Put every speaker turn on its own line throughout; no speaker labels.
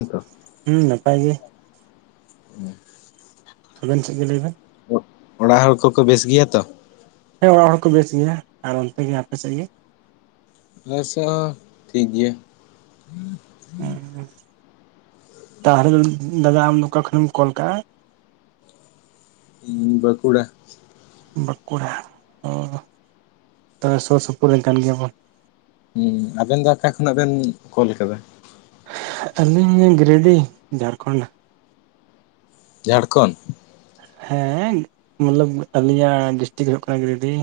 ᱛᱚ
ᱦᱩᱸ ᱱᱟᱯᱟᱭ‌ ᱜᱮ
[inaudible]
ᱟᱵᱮᱱ ᱥᱮᱫ ᱜᱮ ᱞᱟᱹᱭ ᱵᱮᱱ
ᱚᱲᱟᱜ ᱦᱚᱲ ᱠᱚᱠᱚ ᱵᱮᱥ ᱜᱮᱭᱟ ᱛᱚ
ᱦᱮᱸ ᱚᱲᱟᱜ ᱦᱚᱲ ᱠᱚ ᱵᱮᱥ ᱜᱮᱭᱟ ᱟᱨ ᱚᱱᱛᱮ ᱜᱮ ᱟᱯᱮ ᱥᱮᱫ ᱜᱮ
ᱟᱞᱮ ᱥᱮᱫ ᱦᱚᱸ ᱴᱷᱤᱠ ᱜᱮᱭᱟ
ᱚᱸ ᱛᱟᱦᱚᱞᱮ ᱫᱚ ᱫᱟᱫᱟ ᱟᱢ ᱫᱚ ᱚᱠᱟ ᱠᱷᱚᱱᱮᱢ ᱠᱚᱞ ᱠᱟᱜ-ᱟ᱾
ᱤᱧ ᱵᱟᱸᱠᱩᱲᱟ
ᱵᱟᱸᱠᱩᱲᱟ ᱚ ᱛᱚᱵᱮ ᱥᱩᱨ ᱥᱩᱯᱩᱨ ᱨᱮᱱ ᱠᱟᱱ ᱜᱮᱭᱟ ᱵᱚᱱ
ᱦᱩᱸ ᱟᱵᱮᱱ ᱫᱚ ᱚᱠᱟ ᱠᱷᱚᱱᱟᱜ ᱵᱮᱱ ᱠᱚᱞ ᱟᱠᱟᱫᱟ᱾
ᱟᱹᱞᱤᱧ ᱜᱤᱨᱤᱰᱤ ᱡᱷᱟᱲᱠᱷᱚᱸᱰ
ᱡᱷᱟᱲᱠᱷᱚᱸᱰ
ᱦᱮᱸ ᱢᱚᱛᱞᱚᱵ ᱟᱞᱤᱧᱟᱜ ᱰᱤᱥᱴᱤᱠ ᱦᱩᱭᱩᱜ ᱠᱟᱱᱟ ᱜᱤᱨᱤᱰᱤ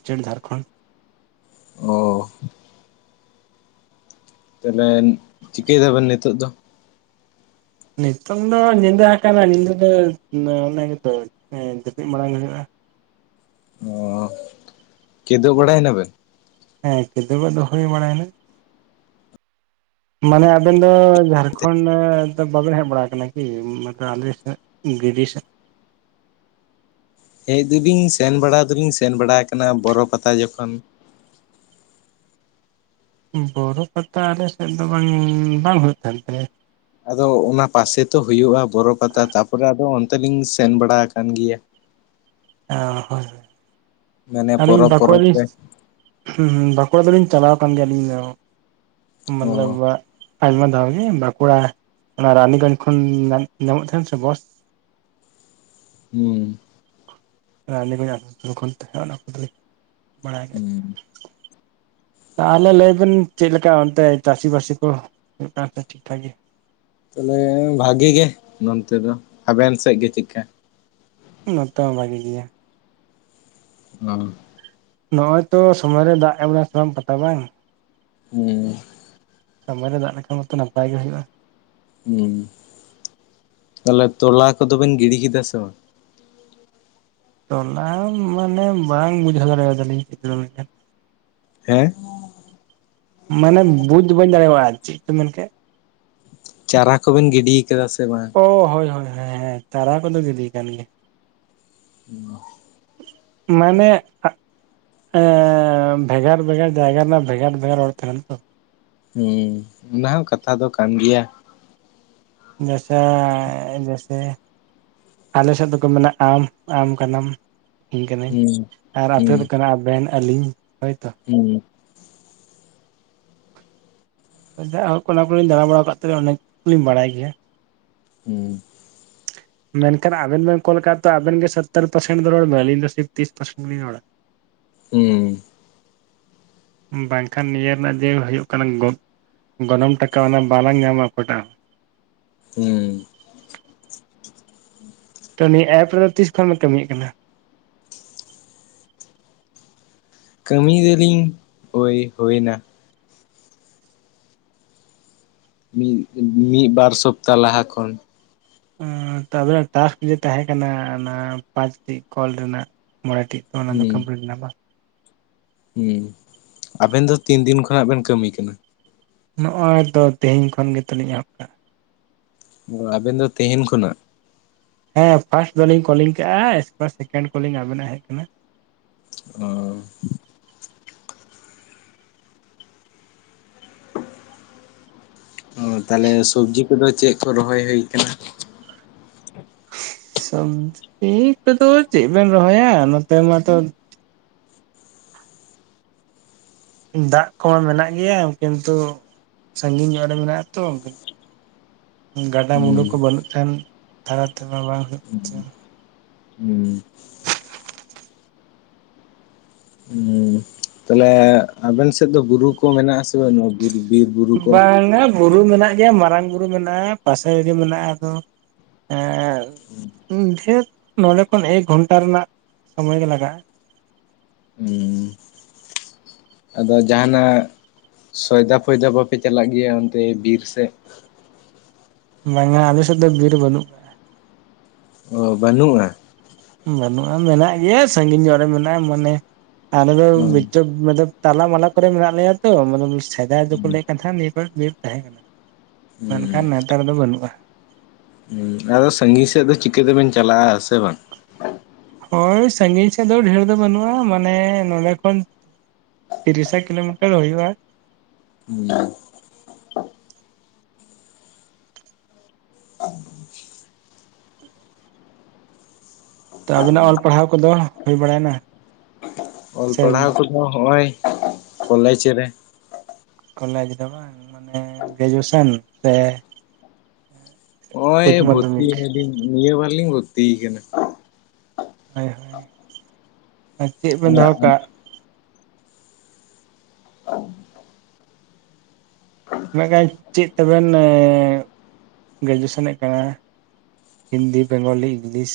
ᱥᱴᱮᱴ ᱡᱷᱟᱲᱠᱷᱚᱸᱰ
ᱚ ᱛᱟᱦᱚᱞᱮ ᱪᱤᱠᱟᱹᱭ ᱫᱟᱵᱮᱱ ᱱᱤᱛᱚᱜ ᱫᱚ
ᱱᱤᱛᱚᱝ ᱫᱚ ᱧᱤᱫᱟᱹ ᱦᱟᱠᱟᱱᱟ ᱧᱤᱫᱟᱹ ᱫᱚ ᱚᱱᱟ ᱜᱮᱛᱚ ᱡᱟᱹᱯᱤᱫ ᱢᱟᱲᱟᱝ ᱦᱩᱭᱩᱜ-ᱟ᱾
ᱠᱤᱫᱩᱵ ᱵᱟᱲᱟᱭ ᱱᱟ ᱵᱮᱱ
ᱦᱮᱸ ᱠᱤᱫᱩᱜᱚ ᱫᱚ ᱦᱳᱭ ᱵᱟᱲᱟ ᱭᱮᱱᱟ ᱢᱟᱱᱮ ᱟᱵᱮᱱ ᱫᱚ ᱡᱷᱟᱲᱠᱷᱚᱸᱰ ᱫᱚ ᱵᱟᱵᱮᱱ ᱦᱮᱡ ᱵᱟᱲᱟ ᱟᱠᱟᱱᱟ ᱠᱤ ᱱᱚᱛᱮ ᱟᱞᱮ ᱥᱮᱫ ᱜᱤᱨᱤᱰᱤ ᱥᱮᱫ
ᱦᱮᱡ ᱫᱚᱞᱤᱧ ᱥᱮᱱ ᱵᱟᱲᱟ ᱫᱚᱞᱤᱧ ᱥᱮᱱ ᱵᱟᱲᱟ ᱟᱠᱟᱱᱟ ᱵᱚᱨᱚ ᱯᱟᱛᱟ ᱡᱚᱠᱷᱟᱱ
ᱵᱳᱨᱳ ᱯᱟᱛᱟ ᱟᱞᱮ ᱥᱮᱫ ᱫᱚ ᱵᱟᱝ ᱵᱟᱝ ᱦᱩᱭᱩᱜ ᱛᱟᱦᱮᱱ ᱛᱟᱞᱮᱭᱟ
ᱟᱫᱚ ᱚᱱᱟ ᱯᱟᱥᱮ ᱛᱚ ᱦᱩᱭᱩᱜ-ᱟ ᱵᱚᱨᱚ ᱯᱟᱛᱟ ᱛᱟᱯᱚᱨᱮ ᱟᱫᱚ ᱚᱱᱛᱮ ᱞᱤᱧ ᱥᱮᱱ ᱵᱟᱲᱟ ᱟᱠᱟᱱ ᱜᱮᱭᱟ᱾
ᱚ ᱦᱳ
ᱢᱟᱱᱮ
ᱟᱹᱞᱤᱧ
ᱯᱚᱨᱚᱵᱽ ᱯᱚᱨᱚᱵᱽ
ᱵᱟᱠᱩᱲᱟᱞᱤᱧ
ᱛᱮ
ᱦᱩᱸ ᱦᱩᱸ ᱵᱟᱠᱩᱲᱟ ᱫᱚ ᱞᱤᱧ ᱪᱟᱞᱟᱣ ᱠᱟᱱ ᱜᱮᱭᱟ ᱟᱞᱤᱧ ᱦᱚᱸ ᱢᱟᱱᱮ
ᱚ
ᱟᱭᱢᱟ ᱫᱷᱟᱣ ᱜᱮ ᱵᱟᱸᱠᱩᱲᱟ ᱚᱱᱟ ᱨᱟᱱᱤᱜᱚᱸᱡᱽ ᱠᱷᱚᱱ ᱱᱟᱢ ᱧᱟᱢᱚᱜ ᱛᱟᱦᱮᱸᱱ ᱥᱮ ᱵᱚᱥ?
ᱦᱩᱸ᱾
[unintelligible]
ᱦᱩᱸ
ᱛᱟᱦᱚᱞᱮ ᱞᱟᱹᱭ ᱵᱤᱱ ᱪᱮᱫ ᱞᱮᱠᱟ ᱚᱱᱛᱮ ᱪᱟᱹᱥᱤ ᱵᱟᱹᱥᱤ ᱠᱚ‌ [unintelligible]
ᱛᱟᱦᱚᱞᱮ ᱵᱷᱟᱜᱮ ᱜᱮ ᱱᱚᱱᱛᱮ ᱫᱚ, ᱟᱵᱮᱱ ᱥᱮᱫ ᱜᱮ ᱪᱮᱫᱠᱟ?
ᱱᱚᱛᱮ ᱦᱚᱸ ᱵᱷᱟᱜᱤ ᱜᱮᱭᱟ᱾
[unintelligible]
ᱱᱚᱜᱚᱭ ᱛᱚ ᱥᱚᱢᱚᱭ ᱨᱮ ᱫᱟᱜ ᱮᱢᱲᱟ ᱥᱮ ᱵᱟᱝ ᱯᱟᱛᱟ ᱵᱟᱝ
ᱦᱩᱸ᱾
ᱥᱚᱢᱚᱭ ᱨᱮ ᱫᱟᱜ ᱞᱮᱠᱷᱟᱱ ᱢᱟᱛᱚ ᱱᱟᱯᱟᱭ ᱜᱮ ᱦᱩᱭᱩᱜᱼᱟ
ᱦᱩᱸ, ᱛᱟᱞᱦᱮ ᱛᱚᱞᱟ ᱠᱚᱫᱚ ᱵᱤᱱ ᱜᱤᱲᱤ ᱠᱮᱫᱟ ᱥᱮ ᱵᱟᱝ?
ᱛᱚᱞᱟ ᱢᱟᱱᱮ ᱵᱟᱝ ᱵᱩᱡᱷᱟᱹᱣ ᱫᱟᱲᱮᱭᱟᱫᱟᱞᱤᱧ ᱜᱤᱫᱽᱨᱟᱹ ᱞᱮᱠᱟ᱾
ᱦᱮᱸ
ᱢᱟᱱᱮ ᱵᱩᱡᱽ ᱵᱟᱹᱧ ᱫᱟᱲᱮᱚᱣᱟᱜ ᱪᱮᱫ ᱢᱮᱱ ᱠᱮᱫ?
ᱪᱟᱨᱟ ᱠᱚᱵᱮᱱ ᱜᱤᱰᱤ ᱠᱟᱫᱟ ᱥᱮ ᱵᱟᱝ?
ᱚ, ᱦᱳᱭ ᱦᱳᱭ ᱦᱮᱸ ᱦᱮᱸ ᱪᱟᱨᱟ ᱠᱚᱫᱚ ᱜᱤᱰᱤ ᱠᱟᱱ ᱜᱮᱭᱟ᱾
ᱩᱸ
ᱢᱟᱱᱮ ᱦᱮᱸ ᱵᱷᱮᱜᱟᱨ ᱵᱷᱮᱜᱟᱨ ᱡᱟᱭᱜᱟ ᱨᱮᱱᱟᱜ ᱵᱷᱮᱜᱟᱨ ᱵᱷᱮᱜᱟᱨ ᱨᱚᱲ ᱛᱟᱦᱮᱱᱟ ᱛᱚ᱾
ᱦᱩᱸ ᱚᱱᱟ ᱦᱚᱸ ᱠᱟᱛᱷᱟ ᱫᱚ ᱠᱟᱱ ᱜᱮᱭᱟ᱾
ᱱᱮᱥᱟ ᱡᱮᱥᱮ, ᱟᱞᱮᱥᱮᱫ ᱫᱚᱠᱚ ᱢᱮᱱᱟ ᱟᱢ ᱟᱢ ᱠᱟᱱᱟᱢ ᱤᱧ ᱠᱟᱱᱟᱹᱧ
ᱦᱩᱸ
ᱟᱨ ᱟᱯᱮ
ᱦᱩᱸ
ᱫᱚ ᱠᱟᱱᱟ ᱟᱵᱮᱱ ᱟᱹᱞᱤᱧ ᱦᱳᱭᱛᱚ
ᱦᱩᱸ᱾
ᱡᱟᱭ ᱦᱳᱠ ᱚᱱᱟ ᱠᱚᱞᱤᱧ ᱫᱟᱲᱟ ᱵᱟᱲᱟ ᱟᱠᱟᱫ ᱛᱮ ᱚᱱᱟ ᱠᱚᱞᱤᱧ ᱵᱟᱲᱟᱭ ᱜᱮᱭᱟ᱾
ᱦᱩᱸ᱾
ᱢᱮᱱᱠᱷᱟᱱ ᱟᱵᱮᱱ ᱵᱮᱱ ᱠᱚᱞ ᱠᱟᱜ ᱛᱚ ᱟᱵᱮᱱ ᱜᱮ ᱥᱚᱛᱛᱚᱨ ᱯᱟᱨᱥᱮᱱ ᱫᱚ ᱨᱚᱲᱢᱮ ᱟᱹᱞᱤᱧ ᱫᱚ ᱛᱤᱥ ᱯᱟᱨᱥᱮᱱ ᱞᱤᱧ ᱨᱚᱲᱟ᱾
ᱦᱩᱸ
ᱵᱟᱝᱠᱷᱟᱱ ᱱᱤᱭᱟᱹ ᱨᱮᱱᱟᱜ ᱡᱮ ᱦᱳᱭᱳᱜ ᱠᱟᱱᱟ ᱜᱚᱜ ᱜᱚᱱᱚᱝ ᱴᱟᱠᱟ ᱚᱱᱟ ᱵᱟᱞᱟᱝ ᱧᱟᱢᱟ ᱚᱠᱟᱴᱟᱜ ᱾
ᱦᱩᱸ
ᱛᱚ ᱱᱤᱭᱟᱹ ᱮᱯ ᱨᱮᱫᱚ ᱛᱤᱥ ᱠᱷᱚᱱ ᱵᱮᱱ ᱠᱟᱹᱢᱤᱭᱜ ᱠᱟᱱᱟ?
ᱠᱟᱹᱢᱤ ᱫᱚᱞᱤᱧ ᱦᱳᱭ ᱦᱳᱭ ᱱᱟ᱾ ᱢᱤᱫ ᱢᱤᱫ ᱵᱟᱨ ᱥᱚᱯᱛᱟ ᱞᱟᱦᱟ ᱠᱷᱚᱱ᱾
ᱛᱟᱦᱞᱮ ᱴᱟᱥᱠ ᱡᱮ ᱛᱟᱦᱮᱸ ᱠᱟᱱᱟ ᱚᱱᱟ ᱯᱟᱸᱪ ᱴᱤ ᱠᱚᱞ ᱨᱮᱱᱟᱜ ᱢᱚᱬᱮ ᱴᱤᱡ᱾ ᱱᱚᱜᱱᱟ ᱫᱚ
ᱦᱩᱸ
ᱠᱚᱢᱯᱞᱤᱴ ᱱᱟ ᱵᱟᱝ?
ᱦᱩᱸ ᱟᱵᱮᱱ ᱫᱚ ᱛᱤᱱ ᱫᱤᱱ ᱠᱷᱚᱱᱟᱜ ᱵᱮᱱ ᱠᱟᱹᱢᱤ ᱠᱟᱱᱟ?
ᱱᱚᱜᱚᱭ ᱛᱚ ᱛᱮᱦᱮᱧ ᱠᱷᱚᱱ ᱜᱮᱛᱚᱞᱤᱧ ᱮᱦᱚᱵ ᱠᱟᱜᱟ᱾
ᱚ ᱟᱵᱮᱱ ᱫᱚ ᱛᱮᱦᱮᱱ ᱠᱷᱚᱱᱟᱜ
ᱦᱮᱸ ᱯᱷᱟᱥᱴ ᱫᱚᱞᱤᱧ ᱠᱚᱞᱤᱝ ᱠᱟᱜᱟ [unintelligible] ᱥᱮᱠᱮᱱᱰ ᱠᱚᱞᱤᱝ ᱟᱵᱮᱱᱟᱜ ᱦᱮᱡ ᱠᱟᱱᱟ᱾
ᱚ ᱚ ᱛᱟᱦᱞᱮ ᱥᱚᱵᱽᱡᱤ ᱠᱚᱫᱚ ᱪᱮᱫ ᱠᱚ ᱨᱚᱦᱚᱭ ᱦᱩᱭ ᱠᱟᱱᱟ?
ᱥᱚᱵᱡᱤ ᱠᱚᱫᱚ ᱪᱮᱜ ᱵᱮᱱ ᱨᱚᱦᱚᱭᱟ ᱱᱚᱛᱮ ᱢᱟᱛᱚ ᱫᱟᱜ ᱠᱚ ᱢᱮᱱᱟᱜ ᱜᱮᱭᱟ ᱠᱤᱱᱛᱩ ᱥᱟᱺᱜᱤᱧ ᱧᱚᱜ ᱨᱮ ᱢᱮᱱᱟᱜ-ᱟ ᱛᱚ᱾ ᱜᱟᱰᱟ ᱢᱩᱸᱰᱩ ᱠᱚ
ᱦᱩᱸ
ᱵᱟᱹᱱᱩᱜ ᱠᱷᱟᱱ ᱛᱷᱟᱨᱟ ᱛᱮᱢᱟ ᱵᱟᱝ ᱦᱩᱭᱩᱜ ᱠᱟᱱ ᱾
ᱦᱩᱸ ᱦᱩᱸ ᱛᱟᱦᱞᱮ ᱟᱵᱮᱱ ᱥᱮᱫ ᱫᱚ ᱵᱩᱨᱩ ᱠᱚ ᱢᱮᱱᱟᱜ-ᱟ ᱥᱮ ᱵᱟᱹᱱᱩᱜ-ᱟ ᱵᱩᱨᱩ, ᱵᱤᱨ ᱵᱩᱨᱩ ᱠᱚ?
ᱵᱟᱝᱟ ᱵᱩᱨᱩ ᱢᱮᱱᱟᱜ ᱜᱮᱭᱟ ᱢᱟᱨᱟᱝ ᱵᱩᱨᱩ ᱢᱮᱱᱟᱜᱼᱟ ᱯᱟᱥᱮ ᱨᱮᱜᱮ ᱢᱮᱱᱟᱜᱼᱟ ᱟᱫᱚ᱾ ᱮᱸ ᱰᱷᱮᱨ ᱱᱚᱰᱮ ᱠᱷᱚᱱ ᱮᱠ ᱜᱷᱚᱱᱴᱟ ᱨᱮᱱᱟᱜ ᱥᱚᱢᱚᱭ ᱜᱮ ᱞᱟᱜᱟ-ᱟ᱾
ᱦᱩᱸᱻ ᱟᱫᱚ ᱡᱟᱦᱟᱱᱟᱜ ᱥᱚᱭᱫᱟ ᱯᱷᱚᱭᱫᱟ ᱵᱟᱯᱮ ᱪᱟᱞᱟᱜ ᱜᱮᱭᱟ ᱚᱱᱛᱮ ᱵᱤᱨ ᱥᱮᱫ
ᱵᱟᱝᱟ ᱟᱞᱮ ᱥᱮᱫ ᱫᱚ ᱵᱤᱨ ᱵᱟᱹᱱᱩᱜ ᱟᱠᱟᱫᱼᱟ᱾
ᱚ ᱵᱟᱹᱱᱩᱜ-ᱟ᱾
ᱵᱟᱹᱱᱩᱜ-ᱟ ᱢᱮᱱᱟᱜ ᱜᱮᱭᱟ ᱥᱟᱺᱜᱤᱧ ᱧᱚᱜ ᱨᱮ ᱢᱮᱱᱟᱜ-ᱟ ᱢᱟᱱᱮ ᱟᱞᱮ ᱫᱚ
ᱚ
ᱵᱤᱪᱚᱠ ᱢᱟᱫᱚᱵ ᱛᱟᱞᱟ ᱢᱟᱞᱟ ᱠᱚᱨᱮ ᱢᱮᱱᱟᱜ ᱞᱮᱭᱟ ᱛᱚ ᱢᱟᱛᱞᱚᱵ ᱥᱮᱫᱟᱭ ᱫᱚᱠᱚ
ᱦᱩᱸ
ᱞᱟᱹᱭ ᱮᱫ ᱛᱟᱦᱮᱸᱱᱟ ᱱᱤᱭᱟᱹ ᱠᱚ ᱵᱤᱨ ᱛᱟᱦᱮᱸ ᱠᱟᱱᱟ᱾ ᱢᱮᱱᱠᱷᱟᱱ ᱱᱮᱛᱟᱨ ᱫᱚ ᱵᱟᱹᱱᱩᱜ-ᱟ᱾
ᱦᱩᱸ ᱟᱫᱚ ᱥᱟᱺᱜᱤᱧ ᱥᱮᱫ ᱫᱚ, ᱪᱤᱠᱟᱹ ᱛᱮᱵᱮᱱ ᱪᱟᱞᱟᱜ-ᱟ, ᱥᱮ ᱵᱟᱝ?
ᱦᱳᱭ ᱥᱟᱺᱜᱤᱧ ᱥᱮᱫ ᱫᱚ, ᱰᱷᱮᱨ ᱫᱚ ᱵᱟᱹᱱᱩᱜ-ᱟ, ᱢᱟᱱᱮ ᱱᱚᱰᱮ ᱠᱷᱚᱱ ᱛᱤᱨᱤᱥᱟ ᱠᱤᱞᱳ ᱢᱤᱴᱟᱨ ᱦᱳᱭᱳᱜ-ᱟ᱾
ᱦᱩᱸ [unintelligible]
ᱛᱚ ᱟᱵᱮᱱᱟᱜ ᱚᱞ ᱯᱟᱲᱦᱟᱣ ᱠᱚᱫᱚ, ᱦᱳᱭ ᱵᱟᱲᱟᱭ ᱱᱟ᱾
ᱚᱞ ᱯᱟᱲᱦᱟᱣ ᱠᱚᱫᱚ ᱦᱚᱜ-ᱚᱭ, ᱠᱚᱞᱮᱡᱽ ᱨᱮ᱾
ᱠᱚᱞᱮᱡᱽ ᱫᱚ ᱵᱟᱝ, ᱢᱟᱱᱮ ᱜᱨᱮᱡᱩᱭᱮᱥᱚᱱ ᱥᱮ
ᱦᱚᱜ-ᱚᱭ
ᱩᱪᱪᱚ
ᱵᱷᱚᱨᱛᱤᱭ
ᱢᱟᱫᱽᱫᱷᱚᱢᱤᱠ
ᱮᱱᱟᱞᱤᱧ, ᱱᱤᱭᱟᱹ ᱵᱟᱨ ᱞᱤᱧ ᱵᱷᱚᱨᱛᱤ ᱠᱟᱱᱟ᱾
ᱦᱳᱭ, ᱟᱨ ᱪᱮᱫ ᱵᱮᱱ ᱫᱚᱦᱚ ᱠᱟᱜ? ᱢᱮᱱ ᱠᱷᱟᱡ, ᱪᱮᱫ ᱛᱮᱵᱮᱱ ᱜᱨᱮᱡᱩᱭᱮᱥᱚᱱᱮᱫ ᱠᱟᱱᱟ? ᱦᱤᱱᱫᱤ ᱵᱮᱝᱜᱚᱞᱤ ᱤᱝᱞᱤᱥ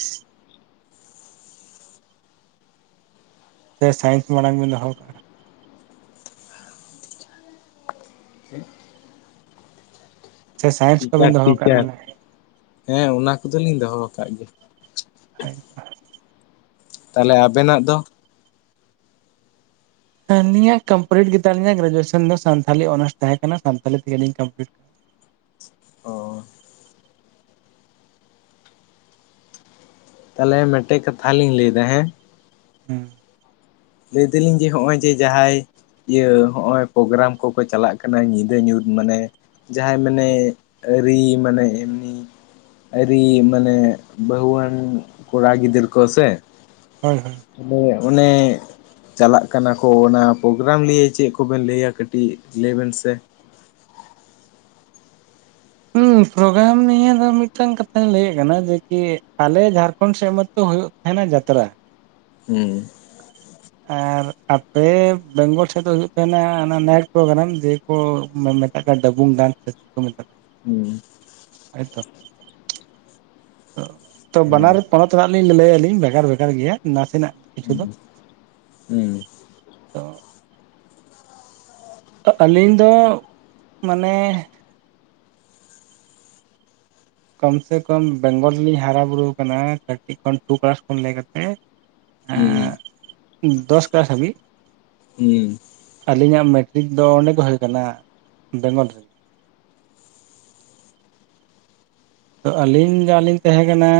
ᱥᱮ ᱥᱟᱭᱮᱱᱥ ᱢᱟᱲᱟᱝ ᱵᱮᱱ, ᱫᱚᱦᱚ ᱠᱟᱜ-ᱟ᱾ ᱥᱮ ᱥᱟᱭᱮᱱᱥ
ᱴᱤᱪᱟᱨ
ᱠᱚᱵᱮᱱ, ᱫᱚᱦᱚ ᱠᱟᱜᱼᱟ,
ᱴᱤᱪᱟᱨ
ᱵᱚᱞᱮ᱾
ᱦᱮᱸ ᱚᱱᱟ ᱠᱚᱫᱚ ᱞᱤᱧ ᱫᱚᱦᱚ ᱟᱠᱟᱫ ᱜᱮᱭᱟ᱾
ᱦᱳᱭ
ᱛᱟᱦᱚᱞᱮ ᱟᱵᱮᱱᱟᱜ ᱫᱚ᱾
ᱟᱹᱞᱤᱧ ᱟᱜ ᱠᱚᱢᱯᱞᱤᱴ ᱜᱮ ᱛᱟᱹᱞᱤᱧᱟ ᱜᱨᱮᱡᱩᱭᱮᱥᱚᱱ ᱫᱚ ᱥᱟᱱᱛᱷᱟᱞᱤ ᱚᱱᱟᱨᱥ ᱛᱟᱦᱮᱸ ᱠᱟᱱᱟ ᱥᱟᱱᱛᱟᱞᱤ ᱛᱮᱜᱮᱞᱤᱧ ᱠᱚᱢᱯᱞᱤᱴ ᱟᱠᱟᱱᱟ
ᱚ ᱛᱟᱦᱚᱞᱮ ᱢᱤᱫᱴᱮᱡ ᱠᱟᱛᱷᱟ ᱞᱤᱧ ᱞᱟᱹᱭ ᱮᱫᱟ ᱦᱮᱸ᱾
ᱦᱩᱸ
ᱞᱟᱹᱭ ᱫᱟᱞᱤᱧ ᱡᱮ ᱱᱚᱜ-ᱚᱭ ᱡᱮ ᱡᱟᱦᱟᱸᱭ ᱤᱭᱟᱹ ᱱᱚᱜ-ᱚᱭ ᱯᱨᱳᱜᱨᱟᱢ ᱠᱚᱠᱚ ᱪᱟᱞᱟᱜ ᱠᱟᱱᱟ ᱧᱤᱫᱟᱹ ᱧᱩᱛ ᱢᱟᱱᱮ ᱡᱟᱦᱟᱸᱭ ᱢᱟᱱᱮ ᱟᱹᱨᱤ ᱢᱟᱱᱮ ᱮᱢᱱᱤ ᱟᱹᱨᱤ ᱢᱟᱱᱮ ᱵᱟᱹᱦᱩᱣᱟᱱ ᱠᱚᱲᱟ ᱜᱤᱫᱟᱹᱨ ᱠᱚ ᱥᱮ᱾
ᱦᱳᱭ ᱦᱳᱭ,
ᱢᱟᱹᱭ ᱟᱜ ᱢᱚᱱᱮ ᱪᱟᱞᱟᱜ ᱠᱟᱱᱟ ᱠᱚ ᱚᱱᱟ ᱯᱨᱳᱜᱨᱟᱢ ᱞᱤᱭᱮ ᱪᱮᱫ ᱠᱚᱵᱮᱱ ᱞᱟᱹᱭᱟ ᱠᱟᱹᱴᱤᱡ ᱞᱟᱹᱭ ᱵᱮᱱ ᱥᱮ
ᱦᱩᱸ ᱯᱨᱳᱜᱨᱟᱢ ᱱᱤᱭᱟᱹ ᱫᱚ ᱢᱤᱫᱴᱟᱝ ᱠᱟᱛᱷᱟᱹᱧ ᱞᱟᱹᱭ ᱮᱫ ᱠᱟᱱᱟ, ᱡᱮᱠᱤ ᱟᱞᱮ ᱡᱷᱟᱲᱠᱷᱚᱸᱰ ᱥᱮᱫ ᱢᱟᱛᱳ ᱦᱳᱭᱳᱜ ᱛᱟᱦᱮᱱᱟ ᱡᱟᱛᱨᱟ᱾
ᱦᱩᱸ
ᱟᱨ ᱟᱯᱮ ᱵᱮᱝᱜᱚᱞ ᱥᱮᱫ ᱫᱚ ᱦᱩᱭᱩᱜ ᱛᱟᱦᱮᱱᱟ ᱚᱱᱟ ᱱᱟᱭᱤᱴ ᱯᱨᱳᱜᱨᱟᱢ ᱡᱮ ᱳ ᱢᱮᱛᱟᱜ ᱠᱟᱱᱟ ᱰᱟᱵᱩᱝ ᱰᱟᱱᱥ ᱥᱮ ᱪᱮᱫ ᱠᱚ ᱢᱮᱛᱟᱜ ᱠᱟᱱᱟ᱾
ᱦᱩᱸ
ᱟᱭ ᱛᱚ ᱛᱚ
ᱦᱮᱸ
ᱵᱟᱱᱟᱨ ᱯᱚᱱᱚᱛ ᱨᱮᱱᱟᱜ ᱞᱤᱧ ᱞᱟᱹᱭ ᱟᱞᱤᱧ ᱵᱷᱮᱜᱟᱨ ᱵᱷᱮᱜᱟᱨ ᱜᱮᱭᱟ ᱱᱟᱥᱮᱱᱟᱜ ᱠᱤᱪᱷᱩ
ᱦᱩᱸ
ᱫᱚ
ᱦᱩᱸ
ᱛᱚ ᱟᱹᱞᱤᱧ ᱫᱚ ᱢᱟᱱᱮ ᱠᱚᱢ ᱥᱮ ᱠᱚᱢ ᱵᱮᱝᱜᱚᱞ ᱨᱮᱞᱤᱧ ᱦᱟᱨᱟ ᱵᱩᱨᱩ ᱟᱠᱟᱱᱟ ᱠᱟᱹᱴᱤᱡ ᱠᱷᱚᱱ ᱴᱩ ᱠᱞᱟᱥ ᱠᱷᱚᱱ ᱞᱟᱹᱭ ᱠᱟᱛᱮᱫ
ᱦᱩᱸ
ᱮᱸ ᱫᱚᱥ ᱠᱞᱟᱥ ᱦᱟᱹᱵᱤᱡ
ᱦᱩᱸ
ᱟᱹᱞᱤᱧᱟᱜ ᱢᱮᱴᱨᱤᱠ ᱫᱚ ᱚᱸᱰᱮ ᱜᱮ ᱦᱩᱭ ᱟᱠᱟᱱᱟ ᱵᱮᱝᱜᱚᱞ ᱨᱮ᱾ ᱛᱚ ᱟᱹᱞᱤᱧ ᱡᱟᱞᱤᱧ ᱛᱟᱦᱮᱸ ᱠᱟᱱᱟ,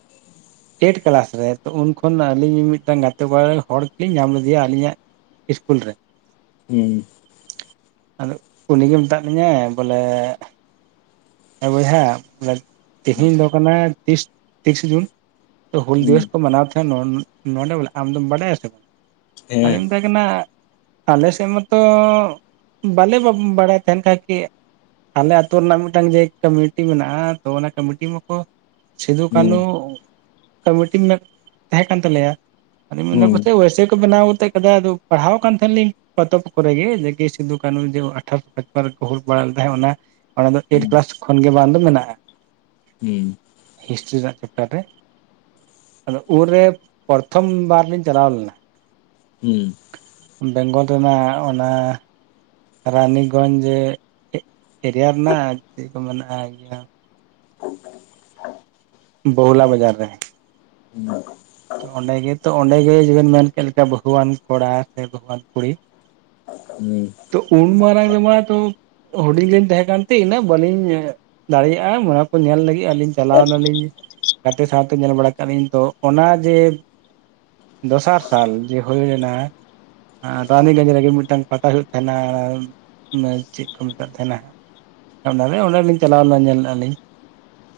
[inaudible]
ᱴᱮᱴ ᱠᱞᱟᱥ ᱨᱮ ᱛᱚ ᱩᱱ ᱠᱷᱚᱱ ᱟᱹᱞᱤᱧ ᱢᱤᱫᱴᱟᱱ ᱜᱟᱛᱮ ᱠᱚᱲᱟ ᱨᱮᱱ ᱦᱚᱲ ᱛᱮᱞᱤᱧ ᱧᱟᱢ ᱞᱮᱫᱮᱭᱟ ᱟᱹᱞᱤᱧᱟᱜ ᱤᱥᱠᱩᱞ ᱨᱮ᱾
ᱦᱩᱸ
ᱟᱫᱚ ᱩᱱᱤᱜᱮ ᱢᱮᱛᱟᱜ ᱞᱤᱧᱟᱭ ᱵᱚᱞᱮᱻ, ᱮ ᱵᱚᱭᱦᱟ ᱢᱟᱱᱮ ᱛᱮᱦᱮᱧ ᱫᱚ ᱠᱟᱱᱟ ᱛᱤᱥ ᱛᱤᱨᱤᱥᱟ ᱡᱩᱱ᱾ ᱦᱩᱞ
ᱦᱩᱸ
ᱫᱤᱵᱚᱥ ᱠᱚ ᱢᱟᱱᱟᱣ ᱛᱟᱦᱮᱸᱱ ᱱᱚᱱ ᱱᱚᱸᱰᱮ ᱵᱚᱞᱮ ᱟᱢ ᱫᱚᱢ ᱵᱟᱰᱟᱭᱟ ᱥᱮ ᱵᱟᱝ
ᱦᱮᱸ
ᱟᱫᱚᱧ ᱢᱮᱛᱟᱭ ᱠᱟᱱᱟ ᱟᱞᱮ ᱥᱮᱱ ᱢᱟᱛᱚ ᱵᱟᱞᱮ ᱵᱟᱵ ᱵᱟᱲᱟᱭ ᱛᱟᱦᱮᱱ ᱠᱷᱟᱡ ᱠᱮ ᱟᱞᱮ ᱟᱹᱛᱳ ᱱᱟᱜ ᱢᱮᱜᱴᱟᱝ ᱡᱮ ᱠᱟᱢᱤᱴᱤ ᱢᱮᱱᱟᱜ᱾ ᱟ ᱛᱚ ᱚᱱᱟ ᱠᱟᱢᱤᱴᱤ ᱢᱟᱠᱚ ᱥᱤᱫᱷᱩ
ᱦᱩᱸ
ᱠᱟᱹᱱᱩ ᱠᱟᱢᱤᱴᱤ ᱢᱮᱜ ᱛᱟᱦᱮᱸ ᱠᱟᱱ ᱛᱟᱞᱮᱭᱟ ᱟᱫᱚ ᱢᱮᱱᱫᱟ
ᱦᱩᱸ
ᱯᱟᱪᱮ ᱚᱭᱥᱮ ᱠᱚ ᱵᱮᱱᱟᱣ ᱠᱚᱛᱮᱜ ᱠᱟᱫᱟ ᱟᱫᱚ ᱯᱟᱲᱦᱟᱣ ᱠᱟᱱ ᱛᱟᱦᱮᱱ ᱞᱤᱧ᱾ ᱯᱚᱛᱚᱵ ᱠᱚᱨᱮ ᱜᱮ ᱡᱟᱠᱤ ᱥᱤᱫᱩ ᱠᱟᱹᱱᱩ ᱡᱮ ᱟᱴᱷᱟᱨᱚᱥᱚ ᱯᱚᱪᱯᱚᱱ ᱨᱮ ᱠᱚ ᱦᱩᱞ ᱵᱟᱲᱟ ᱞᱮᱫᱟ ᱚᱱᱟ ᱚᱱᱟ ᱫᱚ ᱴᱮᱱ
ᱦᱩᱸ
ᱠᱞᱟᱥ ᱠᱷᱚᱱ ᱜᱮ ᱵᱟᱝ ᱫᱚ ᱢᱮᱱᱟᱜᱼᱟ᱾
ᱦᱩᱸ,
ᱦᱤᱥᱴᱨᱤ [unintelligible] ᱨᱮᱭᱟᱜ ᱪᱮᱯᱴᱟᱨ ᱨᱮ᱾ ᱩᱱ ᱨᱮ ᱯᱚᱨᱚᱛᱷᱚᱢ [unintelligible] ᱵᱟᱨ ᱞᱤᱧ ᱪᱟᱞᱟᱣ ᱞᱮᱱᱟ
ᱦᱩᱸ,
ᱵᱮᱝᱜᱚᱞ ᱨᱮᱱᱟᱜ ᱚᱱᱟ ᱨᱟᱱᱤᱜᱚᱡᱽ ᱮᱨᱤᱭᱟ ᱨᱮᱱᱟᱜ ᱪᱮᱜ ᱠᱚ ᱢᱮᱱᱟᱜᱼᱟ ᱤᱭᱟᱹ ᱵᱚᱦᱚᱞᱟ ᱵᱟᱡᱟᱨ ᱨᱮ᱾
[inaudible]
ᱚ ᱚᱸᱰᱮ ᱜᱮ ᱛᱚ ᱚᱸᱰᱮ ᱜᱮ ᱡᱮᱵᱮᱱ ᱢᱮᱱ ᱠᱮᱜ ᱞᱮᱠᱟ ᱵᱟᱹᱦᱩᱣᱟᱱ ᱠᱚᱲᱟ ᱥᱮ ᱵᱟᱹᱦᱩᱣᱟᱱ ᱠᱩᱲᱤ
ᱦᱩᱸ,
ᱛᱚ ᱩᱱ ᱢᱟᱨᱟᱝ ᱨᱮᱢᱟ ᱛᱚ ᱦᱩᱰᱤᱧ ᱞᱤᱧ ᱛᱟᱦᱮᱸ ᱠᱟᱱᱛᱮ ᱤᱱᱟᱹᱜ ᱵᱟᱹᱞᱤᱧ ᱫᱟᱲᱮᱭᱟᱜᱼᱟ ᱚᱱᱟᱠᱚ ᱧᱮᱞ ᱞᱟᱹᱜᱤᱜ ᱟᱹᱞᱤᱧ ᱪᱟᱞᱟᱣᱱᱟᱞᱤᱧ᱾ ᱜᱟᱛᱮ ᱥᱟᱶᱛᱮ ᱧᱮᱞ ᱵᱟᱲᱟ ᱠᱮᱜᱼᱟᱞᱤᱧ ᱛᱚ ᱚᱱᱟ ᱡᱮ ᱫᱚᱥᱟᱨ ᱥᱟᱞ [unintelligible] ᱡᱮ ᱦᱳᱭ ᱞᱮᱱᱟ᱾ ᱟ ᱨᱟᱱᱤᱜᱚᱸᱡ ᱨᱮᱜᱮ ᱢᱤᱫᱴᱟᱝ ᱯᱟᱛᱟ ᱦᱳᱭᱳᱜ ᱛᱟᱦᱮᱱᱟ ᱢᱟ ᱪᱮᱜ ᱠᱚ ᱢᱮᱛᱟᱜ ᱛᱟᱦᱮᱱᱟ ᱦᱟᱸᱜ᱾ ᱚᱱᱟᱨᱮ ᱚᱸᱰᱮᱞᱤᱧ ᱪᱟᱞᱟᱣ ᱞᱮᱱᱟ ᱧᱮᱞ ᱞᱟᱜᱼᱟᱞᱤᱧ᱾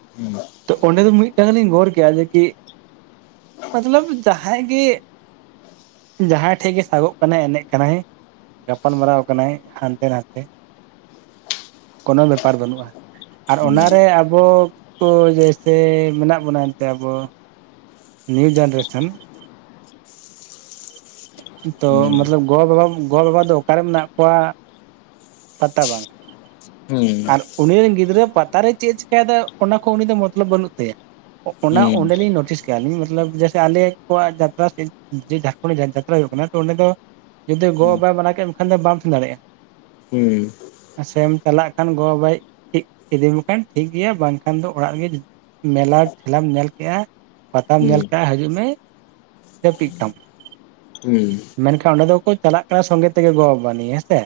[inaudible]
ᱛᱚ ᱚᱸᱰᱮ ᱫᱚ ᱢᱤᱫᱴᱟᱝ ᱜᱮ ᱞᱤᱧ ᱜᱚᱨ ᱠᱮᱜᱼᱟ ᱡᱮ ᱠᱤ? ᱢᱚᱛᱞᱚᱵ [unintelligible] ᱡᱟᱦᱟᱸᱭ ᱜᱮ ᱡᱟᱦᱟᱸᱭ ᱴᱷᱮᱡ ᱜᱮ ᱥᱟᱜᱚᱜ ᱠᱟᱱᱟᱭ ᱮᱱᱮᱡ ᱠᱟᱱᱟᱭ᱾ ᱜᱟᱯᱟᱞ ᱢᱟᱨᱟᱣ ᱠᱟᱱᱟᱭ ᱦᱟᱱᱛᱮ ᱱᱟᱛᱮ᱾ ᱠᱳᱱᱳ ᱵᱮᱯᱟᱨ ᱵᱟᱹᱱᱩᱜᱼᱟ᱾ ᱟᱨ ᱚᱱᱟᱨᱮ ᱟᱵᱚ ᱠᱚ ᱡᱮᱭᱥᱮ ᱢᱮᱱᱟᱜ ᱵᱚᱱᱟ ᱮᱱᱛᱮᱜ ᱟᱵᱚ᱾ ᱱᱤᱭᱩ ᱡᱮᱱᱨᱮᱥᱚᱱ ᱛᱚ ᱢᱟᱛᱞᱚᱵ [unintelligible] ᱜᱚ ᱵᱟᱵᱟ ᱜᱚᱵᱟᱵᱟ ᱫᱚ ᱚᱠᱟᱨᱮ ᱢᱮᱱᱟᱜ ᱠᱚᱣᱟ ᱯᱟᱛᱛᱟ ᱵᱟᱝ᱾
ᱦᱩᱸ,
ᱟᱨ ᱩᱱᱤ ᱨᱮᱱ ᱜᱤᱫᱽᱨᱟᱹ ᱯᱟᱛᱟᱨᱮ ᱪᱮᱜ ᱮ ᱪᱤᱠᱟᱭᱟᱫᱟ ᱚᱱᱟ ᱠᱚ ᱩᱱᱤ ᱫᱚ ᱢᱚᱛᱞᱚᱵ [unintelligible] ᱵᱟᱹᱱᱩᱜ ᱛᱟᱭᱟ᱾ ᱚᱱᱟ ᱚᱸᱰᱮᱞᱤᱧ ᱱᱳᱴᱤᱥ ᱠᱮᱜᱼᱟᱞᱤᱧ᱾ ᱢᱟᱛᱞᱚᱵ ᱡᱮᱭᱥᱮ ᱟᱞᱮ ᱠᱚᱣᱟᱜ ᱡᱟᱛᱨᱟ ᱡᱷᱟᱲᱠᱷᱚᱸᱰ ᱡᱟᱛᱨᱟ ᱦᱩᱭᱩᱜ ᱠᱟᱱᱟ ᱛᱚ ᱚᱸᱰᱮ ᱫᱚ ᱡᱩᱫᱤ ᱜᱚ ᱵᱟᱵᱟᱭ ᱢᱟᱱᱟ ᱠᱮᱜ ᱢᱮᱠᱷᱟᱱ ᱫᱚ ᱵᱟᱢ ᱥᱮᱱ ᱫᱟᱲᱮᱭᱟᱜᱼᱟ᱾
ᱦᱩᱸ,
ᱥᱮᱢ ᱪᱟᱞᱟᱜ ᱠᱷᱟᱱ ᱜᱚ ᱵᱟᱵᱟᱭ ᱤ ᱤᱫᱤ ᱢᱮᱠᱷᱟᱱ ᱴᱷᱤᱠ ᱜᱮᱭᱟ ᱵᱟᱝᱠᱷᱟᱱ ᱫᱚ ᱚᱲᱟᱜ ᱨᱮᱜᱮ ᱢᱮᱞᱟ ᱴᱷᱮᱞᱟᱢ ᱧᱮᱞ ᱠᱮᱜᱼᱟ ᱯᱟᱛᱟᱢ ᱧᱮᱞ ᱠᱮᱜᱼᱟ ᱦᱟᱡᱩᱜ ᱢᱮ ᱡᱟᱹᱯᱤᱜ ᱠᱟᱢ᱾
ᱦᱩᱸ,
ᱢᱮᱱᱠᱷᱟᱱ ᱚᱸᱰᱮ ᱫᱚᱠᱚ ᱪᱟᱞᱟᱜ ᱠᱟᱱᱟ ᱥᱚᱸᱜᱮ ᱛᱮᱜᱮ ᱜᱚᱜᱚ ᱵᱟᱵᱟ ᱱᱤᱭᱮ ᱦᱮᱸᱥᱮ᱾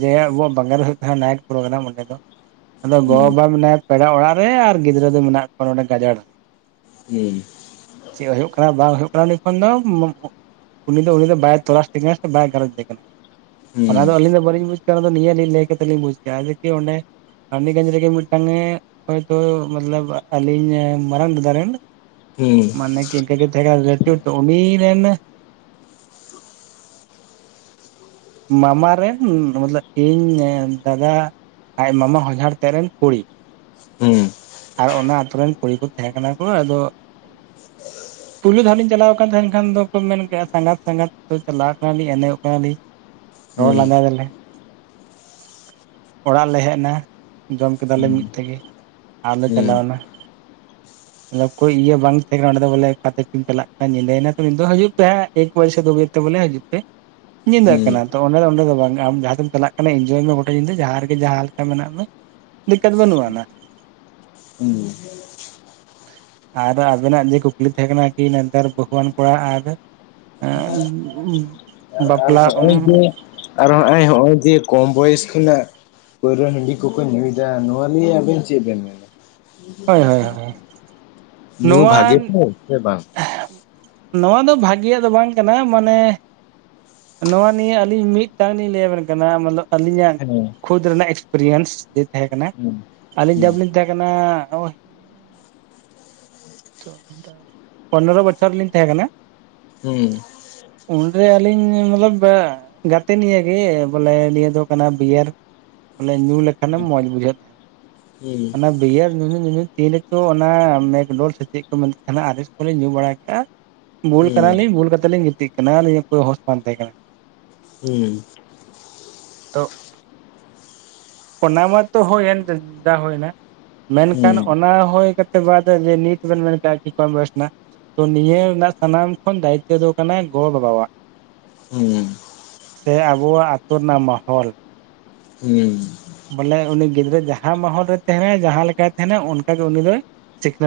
ᱡᱮ ᱟᱵᱚᱣᱟᱜ ᱵᱟᱝᱟᱞ ᱨᱮ ᱦᱳᱭᱳᱜ ᱛᱟᱦᱮᱱᱟ ᱱᱟᱭᱤᱴ ᱯᱨᱳᱜᱨᱟᱢ ᱚᱸᱰᱮ ᱫᱚ ᱟᱫᱚ ᱜᱚ-ᱵᱟᱵᱟ ᱢᱮᱱᱟᱭᱟ ᱯᱮᱲᱟ ᱚᱲᱟᱜ ᱨᱮ ᱟᱨ ᱜᱤᱫᱽᱨᱟᱹ ᱫᱚ ᱢᱮᱱᱟᱜ ᱠᱚᱣᱟ ᱱᱚᱸᱰᱮ ᱜᱟᱡᱟᱲ
ᱦᱩᱸ
ᱪᱮᱜ ᱦᱳᱭᱳᱜ ᱠᱟᱱᱟ ᱵᱟᱝ ᱦᱳᱭᱳᱜ ᱠᱟᱱᱟ ᱩᱱᱤ ᱠᱷᱚᱱ ᱫᱚ ᱢᱚ- ᱩᱱᱤ ᱫᱚ ᱩᱱᱤ ᱫᱚ ᱵᱟᱭ ᱛᱚᱞᱟᱥ ᱛᱮᱜᱮᱭᱟ ᱥᱮ ᱵᱟᱭ ᱜᱷᱟᱨᱚᱡᱽ ᱮ ᱠᱟᱱᱟ᱾ ᱚᱱᱟ ᱫᱚ ᱟᱹᱞᱤᱧ ᱫᱚ ᱵᱟᱹᱞᱤᱧ ᱵᱩᱡᱽ ᱠᱟᱱᱟ ᱚᱱᱟ ᱫᱚ ᱱᱤᱭᱟᱹ ᱞᱤᱧ ᱞᱟᱹᱭ ᱠᱟᱛᱮᱞᱤᱧ ᱵᱩᱡᱽ ᱠᱮᱜ-ᱟ ᱡᱮᱠᱤ ᱚᱸᱰᱮ ᱟᱢᱤ- ᱠᱟᱹᱢᱤ ᱨᱮᱜᱮ ᱢᱤᱫᱴᱟᱝ ᱮ ᱦᱚᱭ ᱛᱚ ᱢᱚᱛᱞᱚᱵ ᱟᱹᱞᱤᱧ ᱢᱟᱨᱟᱝ ᱫᱟᱫᱟ ᱨᱮᱱ ᱢᱟᱱᱮ ᱠᱤ ᱤᱱᱠᱟᱹ ᱜᱮ ᱛᱟᱦᱮᱸ ᱠᱟᱱᱟ ᱞᱟᱹᱴᱩ ᱛᱚ ᱩᱱᱤ ᱨᱮᱱ ᱢᱟᱢᱟ ᱨᱮᱱ ᱢᱚᱛᱞᱚᱵ ᱤᱧ ᱫᱟᱫᱟ ᱟᱡ ᱢᱟᱢᱟ ᱦᱚᱧᱦᱟᱨ ᱛᱮᱜ ᱨᱮᱱ ᱠᱩᱲᱤ᱾
ᱦᱩᱸ,
ᱟᱨ ᱚᱱᱟ ᱟᱛᱩ ᱨᱮᱱ ᱠᱩᱲᱤ ᱠᱚ ᱛᱟᱦᱮᱸ ᱠᱟᱱᱟ ᱠᱚ᱾ ᱟᱫᱚ
[inaudible]
ᱯᱩᱭᱞᱩ ᱫᱷᱟᱣ ᱞᱤᱧ ᱪᱟᱞᱟᱣ ᱟᱠᱟᱱ ᱛᱟᱦᱮᱸᱱ ᱠᱷᱟᱱ ᱫᱚᱠᱚ ᱢᱮᱱ ᱠᱮᱜᱼᱟ ᱥᱟᱸᱜᱟᱛ ᱥᱟᱸᱜᱟᱛ ᱛᱚ ᱪᱟᱞᱟᱣ ᱠᱟᱱᱟᱞᱤᱧ ᱮᱱᱮᱡᱚᱜ ᱠᱟᱱᱟᱞᱤᱧ, ᱨᱳᱲ ᱞᱟᱸᱫᱟᱭ ᱫᱟᱞᱮ᱾ ᱚᱲᱟᱜ ᱞᱮ ᱦᱮᱜᱱᱟ, ᱡᱚᱢ ᱠᱮᱫᱟᱞᱮ ᱢᱤᱫ ᱛᱮᱜᱮ᱾ ᱟᱨᱞᱮ ᱪᱟᱞᱟᱣᱮᱱᱟ᱾
[unintelligible]
ᱚᱠᱚᱭ ᱤᱭᱟᱹ ᱵᱟᱝ ᱛᱟᱦᱮᱸ ᱠᱟᱱᱟ ᱚᱸᱰᱮ ᱫᱚ ᱵᱚᱞᱮ ᱚᱠᱟ ᱛᱮ ᱠᱤᱱ ᱪᱟᱞᱟᱜ ᱠᱟᱱ ᱧᱤᱫᱟᱹᱭᱮᱱᱟ ᱛᱚ, ᱱᱤᱫ ᱫᱚ ᱦᱟᱹᱡᱩᱜ ᱯᱮ ᱮᱠ ᱵᱟᱡᱮ ᱥᱮ ᱫᱳ ᱵᱟᱡᱮ ᱛᱚ ᱵᱚᱞᱮ ᱦᱟᱹᱡᱩᱜ ᱯᱮᱺ
[inaudible]
ᱧᱤᱫᱟᱹᱜ ᱠᱟᱱᱟ ᱛᱚ ᱚᱸᱰᱮ ᱫᱚ ᱚᱸᱰᱮ ᱫᱚ ᱵᱟᱝ ᱟᱢ ᱡᱟᱦᱟᱸᱛᱮᱢ ᱪᱟᱞᱟᱜ ᱠᱟᱱᱟ ᱤᱱᱡᱚᱭ ᱢᱮ ᱜᱚᱴᱟ ᱧᱤᱫᱟᱹ ᱡᱟᱦᱟᱸ ᱨᱮᱜᱮ ᱡᱟᱦᱟᱸ ᱞᱮᱠᱟ ᱢᱮᱱᱟᱜ ᱢᱮ, ᱫᱤᱠᱠᱟᱹᱛ ᱵᱟᱹᱱᱩᱜ ᱟᱱᱟ᱾
ᱦᱩᱸ᱾
ᱟᱨ ᱟᱵᱮᱱᱟᱜ ᱡᱮ ᱠᱩᱠᱞᱤ ᱛᱟᱦᱮᱸ ᱠᱟᱱᱟ ᱠᱤ ᱱᱮᱛᱟᱨ ᱵᱟᱹᱦᱩᱣᱟᱱ ᱠᱚᱲᱟ ᱟᱨ [unintelligible]
ᱟᱨ ᱦᱚᱸᱜᱼᱚᱭ ᱡᱮ, ᱟᱨ ᱦᱚᱸᱜᱼᱚᱭ ᱦᱚᱸᱜᱼᱚᱭ ᱡᱮ ᱠᱚᱢ ᱵᱚᱭᱮᱥ ᱠᱷᱚᱱᱟᱜ ᱯᱟᱹᱣᱨᱟᱹ ᱦᱟᱺᱰᱤ ᱠᱚᱠᱚ ᱧᱩᱭᱫᱟ, ᱱᱚᱣᱟ ᱱᱤᱭᱟᱹ ᱟᱵᱮᱱ ᱪᱮᱜ ᱵᱮᱱ ᱢᱮᱱᱟ?
ᱦᱳᱭ ᱦᱳᱭ ᱦᱳᱭ
ᱧᱩ
ᱱᱚᱣᱟ
ᱵᱷᱟᱜᱮ [inaudible] ᱥᱮ ᱵᱟᱝ?
ᱱᱚᱣᱟ ᱫᱚ ᱵᱷᱟᱜᱮᱭᱟᱜ ᱫᱚ ᱵᱟᱝ ᱠᱟᱱᱟ ᱢᱟᱱᱮ ᱱᱚᱣᱟ ᱱᱤᱭᱟᱹ ᱟᱹᱞᱤᱧ ᱢᱤᱫᱴᱟᱝ ᱞᱤᱧ ᱞᱟᱹᱭᱟᱵᱮᱱ ᱠᱟᱱᱟ ᱢᱚᱛᱞᱚᱵ ᱟᱹᱞᱤᱧᱟᱜ
ᱦᱮᱸ
ᱠᱷᱩᱫᱽ ᱨᱮᱱᱟᱜ ᱮᱠᱥᱯᱮᱨᱤᱭᱮᱱᱥ ᱡᱮ ᱛᱟᱦᱮᱸ ᱠᱟᱱᱟ,
ᱦᱩᱸ
ᱟᱹᱞᱤᱧ
ᱦᱩᱸ
ᱡᱟᱵᱞᱤᱧ ᱛᱟᱦᱮᱸ ᱠᱟᱱᱟ [inaudible] ᱯᱚᱱᱫᱨᱚ ᱵᱚᱪᱷᱚᱨ ᱞᱤᱧ ᱛᱟᱦᱮᱸ ᱠᱟᱱᱟ᱾
ᱦᱩᱸ᱾
ᱩᱱᱨᱮ ᱟᱹᱞᱤᱧ ᱢᱚᱛᱞᱚᱵ [inaudible] ᱜᱟᱛᱮ ᱱᱤᱭᱟᱹᱜᱮ ᱵᱚᱞᱮ ᱱᱤᱭᱟᱹ ᱫᱚ ᱠᱟᱱᱟ ᱵᱤᱭᱟᱨ, ᱵᱚᱞᱮ ᱧᱩ ᱞᱮᱠᱷᱟᱱᱮᱢ ᱢᱚᱡᱽ ᱵᱩᱡᱷᱟᱹᱜ᱾
ᱦᱩᱸ
ᱚᱱᱟ ᱵᱤᱭᱟᱨ ᱧᱩᱧᱩ ᱧᱩᱧᱩ ᱛᱤᱱᱨᱮ ᱪᱚ ᱚᱱᱟ ᱢᱮᱜᱰᱚᱞ ᱥᱮ ᱪᱮᱫ ᱠᱚ ᱢᱮᱱᱮᱫ ᱛᱟᱦᱮᱸᱱᱟ ᱟᱨ. ᱮᱥ‌ ᱠᱚᱞᱮ ᱧᱩ ᱵᱟᱲᱟ ᱠᱮᱜᱼᱟ᱾ ᱵᱩᱞ ᱠᱟᱱᱟᱞᱤᱧ
ᱦᱩᱸ
ᱵᱩᱞ ᱠᱟᱛᱮᱫ ᱞᱤᱧ ᱜᱤᱛᱤᱜ ᱠᱟᱱᱟ ᱟᱹᱞᱤᱧᱟᱜ ᱠᱳᱱᱳ ᱦᱳᱥ ᱵᱟᱝ ᱛᱟᱦᱮᱸ ᱠᱟᱱᱟ᱾
ᱦᱩᱸ᱾
ᱛᱚ ᱯᱱᱟ ᱢᱟ ᱛᱚ ᱦᱳᱭᱮᱱ, ᱫᱟ ᱦᱳᱭᱱᱟ᱾ ᱢᱮᱱᱠᱷᱟᱱ
ᱦᱩᱸ
ᱚᱱᱟ ᱦᱳᱭ ᱠᱟᱛᱮ ᱵᱟᱫᱽ ᱡᱮ ᱱᱤᱛ ᱵᱮᱱ ᱢᱮᱱ ᱠᱮᱜᱼᱟ ᱟᱹᱰᱤ ᱠᱚᱢ ᱵᱚᱭᱮᱥ ᱠᱷᱚᱱᱟᱜ ᱛᱚ ᱱᱤᱭᱟᱹ ᱨᱮᱱᱟᱜ ᱥᱟᱱᱟᱢ ᱠᱷᱚᱱ ᱫᱟᱭᱤᱠᱛᱚ ᱫᱚ ᱠᱟᱱᱟ ᱜᱚ-ᱵᱟᱵᱟᱣᱟᱜ᱾
ᱦᱩᱸ᱾ ᱦᱩᱸ
ᱥᱮ ᱟᱵᱚᱣᱟᱜ ᱟᱛᱳ ᱨᱮᱱᱟᱜ ᱢᱚᱦᱚᱞ᱾
ᱦᱩᱸ᱾
ᱵᱚᱞᱮ ᱩᱱᱤ ᱜᱤᱫᱽᱨᱟᱹ ᱡᱟᱦᱟᱸ ᱢᱚᱦᱚᱞ ᱨᱮᱭ ᱛᱟᱦᱮᱸᱱᱟᱭ ᱡᱟᱦᱟᱸ ᱞᱮᱠᱟᱭ ᱛᱟᱦᱮᱸᱱᱟ ᱚᱱᱠᱟ ᱜᱮ ᱩᱱᱤ ᱫᱚᱭ ᱥᱤᱠᱷᱱᱟᱹᱛ